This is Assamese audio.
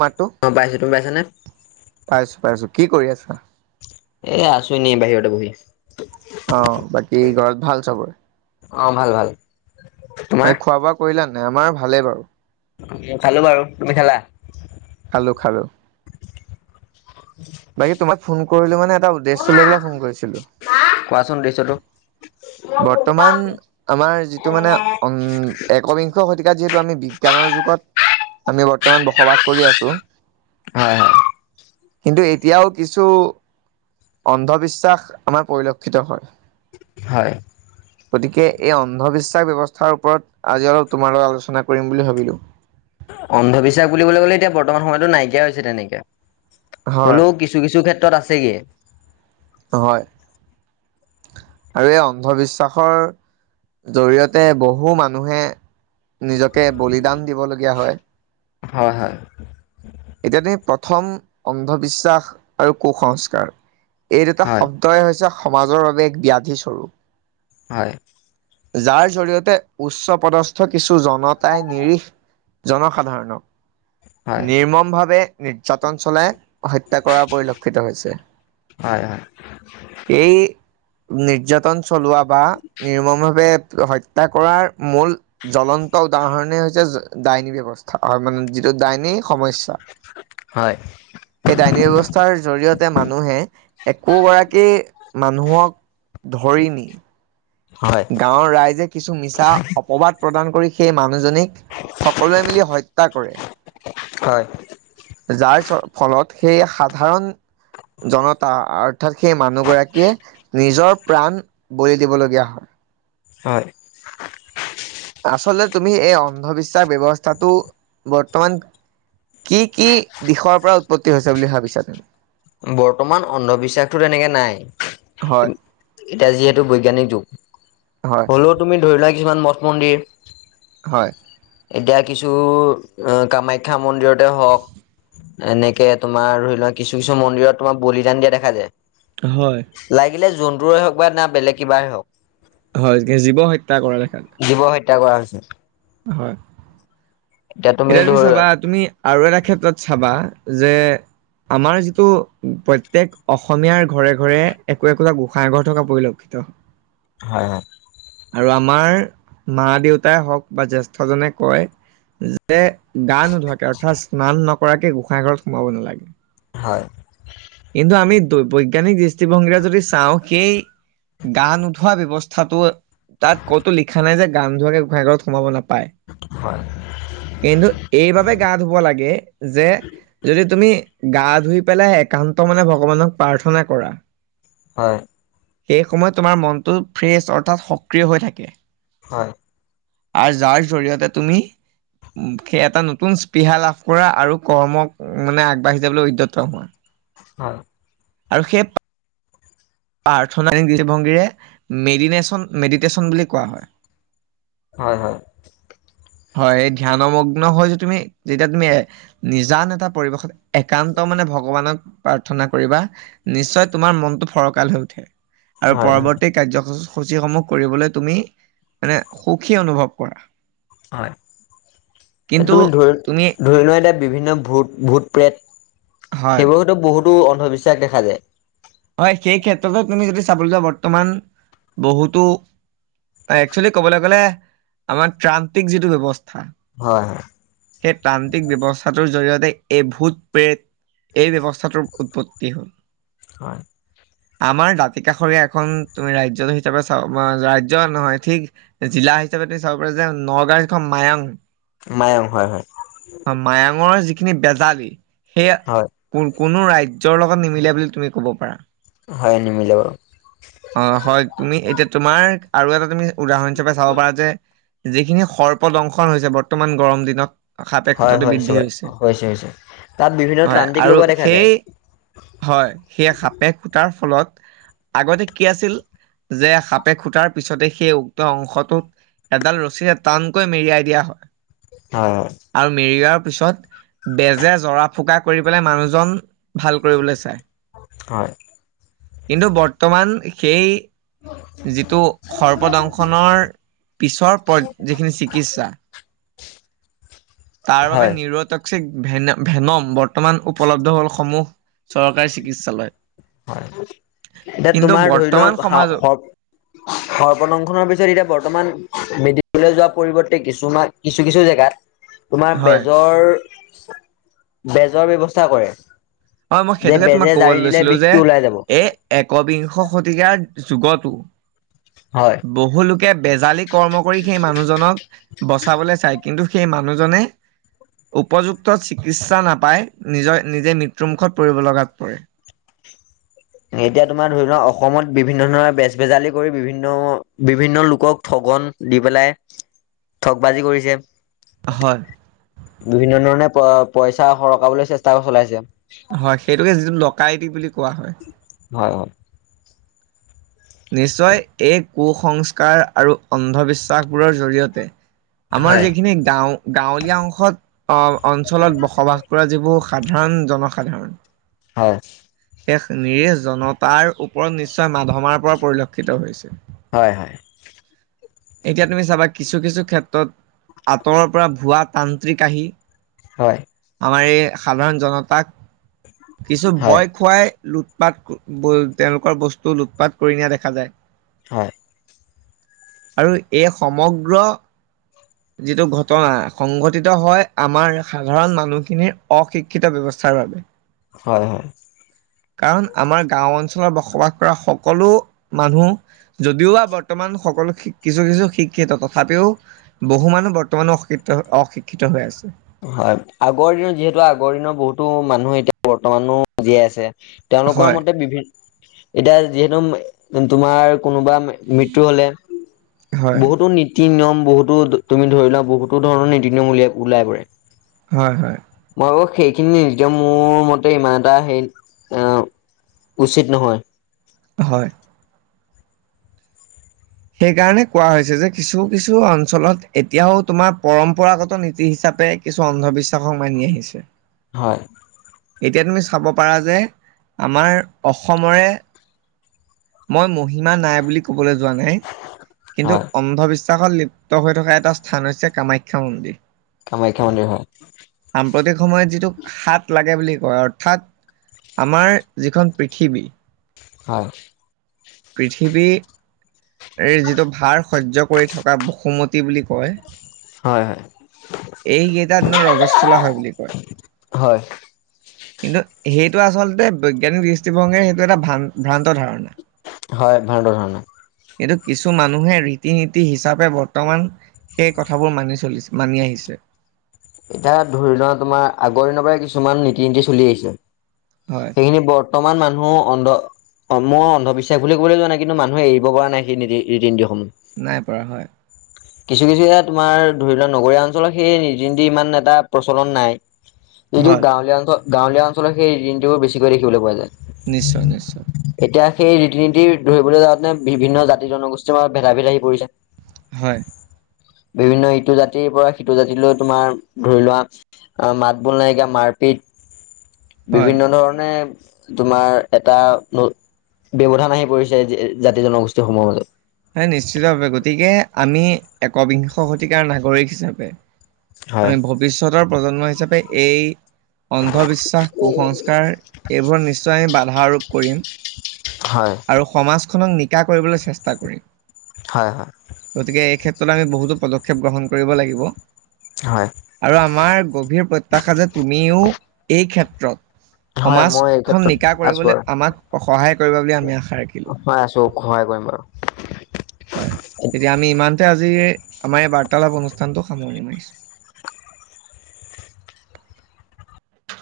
মাতো অ', পাইছো। তুমি পাইছানে? পাইছো পাইছো কি কৰি আছা? এ, আছু এনি বাহিৰতে বহি। অ বাকী ঘৰত ভাল চবৰে? অ', ভাল ভাল। [unintelligible] তোমাৰ? খোৱা বোৱা কৰিলান নে, আমাৰ ভালেই বাৰু। খালো বাৰু তুমি খালা খালো খালো বাকী তোমাক ফোন কৰিলো মানে এটা উদ্দেশ্য লৈ পেলাই ফোন কৰিছিলো কোৱাচোন দৃশ্যটো। বৰ্তমান আমাৰ যিটো মানে উম একবিংশ শতিকাত যিহেতু আমি বিজ্ঞানৰ যুগত আমি বৰ্তমান বসবাস কৰি আছো হয় হয়। কিন্তু এতিয়াও কিছু অন্ধবিশ্বাস আমাৰ পৰিলক্ষিত হয় । হয়। গতিকে এই অন্ধবিশ্বাস ব্যৱস্থাৰ ওপৰত আজি অলপ তোমাৰ লগত আলোচনা কৰিম বুলি ভাবিলো অন্ধবিশ্বাস বুলিবলৈ কলে এতিয়া বৰ্তমান সময়তো নাইকিয়া হৈছে তেনেকে হয় হ'লেও কিছু কিছু ক্ষেত্ৰ আছেগে হয়। আৰু এই অন্ধবিশ্বাসৰ জৰিয়তে বহু মানুহে নিজকে বলিদান দিবলগীয়া হয় । হয় হয়। এতিয়াতে প্ৰথম অন্ধবিশ্বাস আৰু কুসংস্কাৰ এই দুটা হয় শব্দই হৈছে সমাজৰ বাবে এক ব্যাধিস্বৰূপ । হয়। যাৰ জৰিয়তে উচ্চ পদস্থ কিছু জনতাই নিৰিখ জনসাধাৰণক হয় নিৰ্মপ [unintelligible] ভাৱে নিৰ্যাতন চলাই হত্যা কৰা পৰিলক্ষিত হৈছে হয় হয়। ।এই নিৰ্যাতন চলোৱা বা নিৰ্মম ভাৱে হত্যা কৰাৰ মূল জ্বলন্ত উদাহৰণে হৈছে ডাইনী ব্যৱস্থা হয় মানে যিটো ডাইনী সমস্যা । হয় সেই ডাইনী ব্যৱস্থাৰ জৰিয়তে মানুহে একোগৰাকী মানুহক ধৰি নি হয় গাঁৱৰ ৰাইজে কিছু মিছা অপবাদ প্ৰদান কৰি সেই মানুহজনিক সকলোৱে মিলি হত্যা কৰে । হয়। যাৰ ফলত সেই সাধাৰণ জনতা অৰ্থাৎ সেই মানুহ গৰাকীয়ে নিজৰ প্ৰাণ বলি দিবলগীয়া হয়। হয়। আচলতে তুমি এই অন্ধবিশ্বাস ঊব্যৱস্থাটো বৰ্তমান কি কি দিশৰ পৰা উৎপত্তি হৈছে বুলি ভাবিছা তুমি বৰ্তমান অন্ধবিশ্বাসতো তেনেকে নাই হয় এতিয়া যিহেতু বৈজ্ঞানিক যুগ হয় হলেও তুমি ধৰিলোৱা কিছুমান মঠ মন্দিৰ হয়। এতিয়া কিছু কামাখ্যা মন্দিৰতে হওক এনেকে তোমাৰ ধৰি লোৱা কিছু কিছু মন্দিৰত তোমাৰ বলিদান দিয়া দেখা যায় হয় । লাগিলে জন্তুৰে হওক বা না বেলেগ কিবাৰেই হওক হয় জীৱ হত্যা কৰা দেখা জীৱ হত্যা কৰা হৈছে। হয়। এতিয়া তুমি চাবা তুমি আৰু এটা ক্ষেত্ৰত চাবা যে আমাৰ যিটো প্ৰত্যেক অসমীয়াৰ ঘৰে ঘৰে একো একোটা গোঁসাই ঘৰ থকা পৰিলক্ষিত হয় হয়। আৰু আমাৰ মা দেউতাই হওঁক বা জ্যেষ্ঠজনে কয় গা নোধোৱাকে অৰ্থাৎ স্নান নকৰাকে গোঁসাই ঘৰত সোমাব নালাগে হয়। কিন্তু আমি বৈজ্ঞানিক দৃষ্টিভংগীৰে যদি চাওঁ সেই গা নুধোৱা ব্যৱস্থাটো তাত ক'তো লিখা নাই যে গান নুধোৱাকে গোসাঁই ঘৰত সোমাব নাপায় পায়, হয় কিন্তু এইবাবে গা ধুব লাগে যে যদি তুমি গা ধুই পেলাই এক একান্ত মনে ভগৱানক প্ৰাৰ্থনা কৰা হয়। সেই সময়ত তোমাৰ মনটো ফ্ৰেছ অৰ্থাৎ সক্ৰিয় হৈ থাকে। হয়। আৰু যাৰ জৰিয়তে তুমি সেই এটা নতুন স্পৃহা লাভ কৰা আৰু কৰ্মক মানে আগবাঢ়ি যাবলৈ উদ্যত হোৱা। হয়। আৰু সেই প্ৰাৰ্থনা দৃষ্টিভংগীৰে মেডিনেশ্যন মেডিটেশ্যন বুলি কোৱা হয়। হয় হয়। হয় এই ধ্যানমগ্ন হৈ যে তুমি যেতিয়া তুমি এ নিজান এটা পৰিৱেশত একান্ত মনে ভগৱানক প্ৰাৰ্থনা কৰিবা নিশ্চয় তোমাৰ মনটো ফৰক কাল হৈ উঠে। আৰু হয় হয় পৰবৰ্তী কাৰ্যসূচ সূচীসমূহ কৰিবলৈ তুমি মানে সুখী অনুভৱ কৰা। হয় কিন্তু তুমি ধৰি, তুমি ধৰি লোৱা এতিয়া বিভিন্ন ভূত, ভূত-প্ৰেত হয় সেইবোৰ হয়তো বহুত টো অন্ধবিশ্বাস দেখা যায়। হয় সেই ক্ষেত্ৰতো তুমি যদি চাবলৈ যোৱা বৰ্তমান বহুতো, একচুৱেলি কবলৈ গলে আমাৰ তান্ত্ৰিক যিটো ব্যৱস্থা হয় হয় সেই তান্ত্ৰিক ব্যৱস্থাটোৰ জৰিয়তে এই ভূত-প্ৰেত এই ব্যৱস্থাটোৰ উৎপত্তি হ'ল। [inaudible] আমাৰ দাঁতিকাষৰীয়া এখন তুমি ৰাজ্য হিচাপে চাব ৰাজ্য নহয় ঠিক জিলা হিচাপে তুমি চাব পাৰা যে নগাঁও যিখন মায়ং মায়ং, হয় হয়। খিনি বেজালি। সেয়া, হয় কোন? কোনো ৰাজ্যৰ লগত নিমিলে বুলি তুমি ক'ব পাৰা। হয় নিমিলে বাৰু [inaudible] অহ হয়, তুমি এতিয়া তোমাৰ আৰু এটা তুমি উদাহৰণ হিচাপে চাব পাৰা যে? যিখিনি সৰ্প দংশন হৈছে বৰ্তমান গৰম দিনত সাপে খুটাটো বৃদ্ধি হৈছে, তাত বিভিন্ন হয়। ত্ৰান্তিক আৰু লগোৱা দেখা যায়। সেই হয়, সেই সাপ তাৰ ফলত আগতে কি আছিল, যে সাপে খুটাৰ পিছতে সেই উক্ত অংশটোত এডাল ৰছীৰে টানকৈ মেৰিয়াই দিয়া হয়। হয় আৰু মেৰিয়াৰ, পিছত, বেজে জৰা, ফুকা কৰি পেলাই মানুহজন। ভাল কৰিবলৈ চাই। হয় কিন্তু বৰ্তমান সেই। যিটো সৰ্বদংশনৰ পিছৰ যিখিনি চিকিৎসা তাৰ বাবে হয় হয় নিৰত। ভেন-ভেনম বৰ্তমান উপলব্ধ হল সমূহ চৰকাৰী চিকিৎসালয়। হয়, এতিয়া কিন্তু তোমাৰ ধৰি লোৱা। বৰ্তমান সমাজত সৰ্প-সৰ্পদংখনৰ পিছত এতিয়া বৰ্তমান মেদি লৈ যোৱা পৰিৱৰ্তে কিছুমান, কিছু-কিছু জেগাত। তোমাৰ হয় বেজৰ? বেজৰ ব্যৱস্থা কৰে। হয়, মই যে সেইটোকে তোমাক বেজে জাৰি কবলৈ দিলে লৈছিলো, যে? বিষটো ওলাই যাব এই একবিংশ শতিকাৰ যুগতো। হয় বহুলোকে বেজালি কৰ্ম কৰি সেই মানুহজনক বচাবলৈ চাই, কিন্তু? সেই মানুহজনে উপযুক্ত চিকিৎসা নাপাই, নিজৰ নিজে মৃত্যুমুখত পৰিব লগাত পৰে। এতিয়া তোমাৰ ধৰি লোৱা, অসমত বিভিন্ন ধৰণৰ বেজ-বেজালি কৰি বিভিন্ন-বিভিন্ন লোকক ঠগন দি পেলাই ঠগ বাজি কৰিছে। হয় বিভিন্ন ধৰণে প পইচা সৰকাবলৈ চেষ্টা চলাইছে। হয়, সেইটোকে যিটো ডকাইত বুলি কোৱা হয়। হয়-হয়। নিশ্চয় এক কুসস্কাৰ আৰু অন্ধবিশ্বাসবোৰৰ জৰিয়তে, আমাৰ হয়। যিখিনি গাঁও। গাঁৱলীয়া অংশত অহ-অঞ্চলত বসবাস কৰা যিবোৰ সাধাৰণ জনসাধাৰণ। হয়। এক নিৰেশ জনতাৰ ওপৰত নিশ্চয় মাধমাৰ পৰা। পৰিলক্ষিত হৈছে। হয়-হয়। এতিয়া তুমি চাবা কিছু-কিছু ক্ষেত্ৰত আঁতৰৰ পৰা ভুৱা তান্ত্ৰিক আহি হয়। আমাৰ এই সাধাৰণ জনতাক কিছু হয়, ভয় খুৱাই লুট-পাত, তেওঁলোকৰ বস্তু লুট-পাত কৰি নিয়া দেখা যায়। হয়। আৰু এই সমগ্ৰ যিটো ঘটনা সংঘটিত হয়, আমাৰ সাধাৰণ মানুহখিনিৰ অ-শিক্ষিত ব্যৱস্থাৰ বাবে। হয়, হয়। কাৰণ আমাৰ গাওঁ অঞ্চলত বসবাস কৰা সকলো মানুহ, যদিও বা বৰ্তমান সকলো, কিছু কিছু শিক্ষিত তথাপিও বহু মানুহ বৰ্তমানো অশিক্ষিত, অ-শিক্ষিত হৈ আছে। হয়, আগৰ দিনত যিহেতু আগৰ দিনৰ বহুতো মানুহ এতিয়া বৰ্তমানো জীয়াই আছে। তেওঁলোকৰ হয় মতে বিভিন্ন এতিয়া যিহেতু তোমাৰ কোনোবা মৃত্যু হলে হয় বহুতো নীতি-নিয়ম বহুতো, তুমি ধৰি লোৱা বহুতো ধৰণৰ নীতি-নিয়ম উলিয়াই ওলাই পৰে। হয়, হয়। আৰু সেইখিনি নিজে মোৰ মতে ইমান এটা হেৰি, এ উচিত নহয়। হয়। সেই কাৰণে কোৱা হৈছে যে কিছু কিছু অঞ্চলত এতিয়াওঁ তোমাৰ পৰম্পৰাগত নীতি হিচাপে কিছু অন্ধবিশ্বা সক মানি আহিছে। হয়, এতিয়া তুমি চাব পাৰা যে আমাৰ অসমৰে মই মহিমা নাই বুলি ক বলে যোৱা নাই কিন্তু হয়, অন্ধবিশ্বাস লিপ্ত হৈ থকা এটা স্থান হৈছে কামাখ্যা মন্দিৰ। কামাখ্যা মন্দিৰ হয়। সাম্প্ৰতিক সময়ত যিটো সাত লাগে বুলি কয়, অৰ্থাৎ আমাৰ যিখন পৃথিৱী হয়। পৃথিৱীৰ এই যিটো ভাৰ সহ্য কৰি থকা বসুমতি বুলি কয়। হয়, হয়, এই কেইটা দিনত ৰজস্বলা হয় বুলি কয়। হয়, কিন্তু সেইটো আচলতে বৈজ্ঞানিক দৃষ্টিভংগীৰে সেইটো এটা ভ্ৰান ভ্ৰান্ত ধাৰণা। হয় ভ্ৰান্ত ধাৰণা। কিন্তু কিছু মানুহে ৰীতি-নীতি হিচাপে বৰ্তমান সেই কথাবোৰ মানি চলিছে, মানি আহিছে। এতিয়া ধৰি লোৱা তোমাৰ আগৰ দিনৰ পৰাই কিছুমান নীতি, নীতি চলি আহিছে। হয় সেইখিনি বৰ্তমান মানুহ অন্ধ অ' মই অন্ধবিশ্বাস বুলি কবলৈ যোৱা নাই, কিন্তু মানুহে এৰিব পৰা নাই সেই নীতি, ৰীতি-নীতি নাই পৰা হয়। কিছু কিছু এয়া তোমাৰ ধৰি লোৱা নগৰীয়া অঞ্চলৰ সেই ৰিতি নীতি ইমান এটা প্ৰচলন নাই। যিটো হয় গাঁৱলীয়া অঞ্চল । গাঁৱলীয়া অঞ্চলত সেই ৰীতি নীতি বোৰ বেছিকৈ দেখিবলৈ পোৱা যায়। নিশ্চয় নিশ্চয়। এতিয়া সেই ৰীতি নীতিৰ ধৰিবলৈ যাওঁতে বিভিন্ন জাতি জনগোষ্ঠীৰ মাজত ভেদা ভেদ আহি পৰিছে। হয়। বিভিন্ন ইটো জাতিৰ পৰা সিটো জাতিলৈ তোমাৰ ধৰি লোৱা মাত বোল নাইকিয়া মাৰপিত। হয় বিভিন্ন ধৰণে। তোমাৰ এটা নট ব্যৱধান আহি পৰিছে জাতি জনগোষ্ঠী সমূহৰ মাজত। হয় নিশ্চিতভাৱে গতিকে আমি একবিংশ শতিকাৰ নাগৰিক হিচাপে। হয়, আমি ভৱিষ্যতৰ । প্ৰজন্ম হিচাপে এই। অন্ধবিশ্বাস কুসংস্কাৰ এইবোৰ নিশ্চয় আমি বাধা আৰোপ। কৰিম। হয়, আৰু সমাজখনক নি--। কা কৰিবলৈ চেষ্ট--। তা কৰিম। হয়, হয়, গতিকে এই ক্ষেত্ৰ । তাতে আমি বহুতো পদক্ষেপ গ্ৰহণ কৰিব লাগিব। হয়, আৰু আমাৰ গভীৰ প্ৰত্যাশা যে তুমিও এই ক্ষেত--। ৰং। হয় সমাজ মই এই খন ক্ষেত্ৰত নিকা আছো কৰিবলৈ আৰু। আমাক সহায়--। কৰিবা বুলি আমি আশা--। ৰাখিলো হয় আছো সহায় কৰিম বাৰু। হয় তেতিয়া আমি ইমানতে আজি। আমাৰ এই বাৰ্তালাপ অনুষ্ঠানটো সামৰণি মাৰিছো।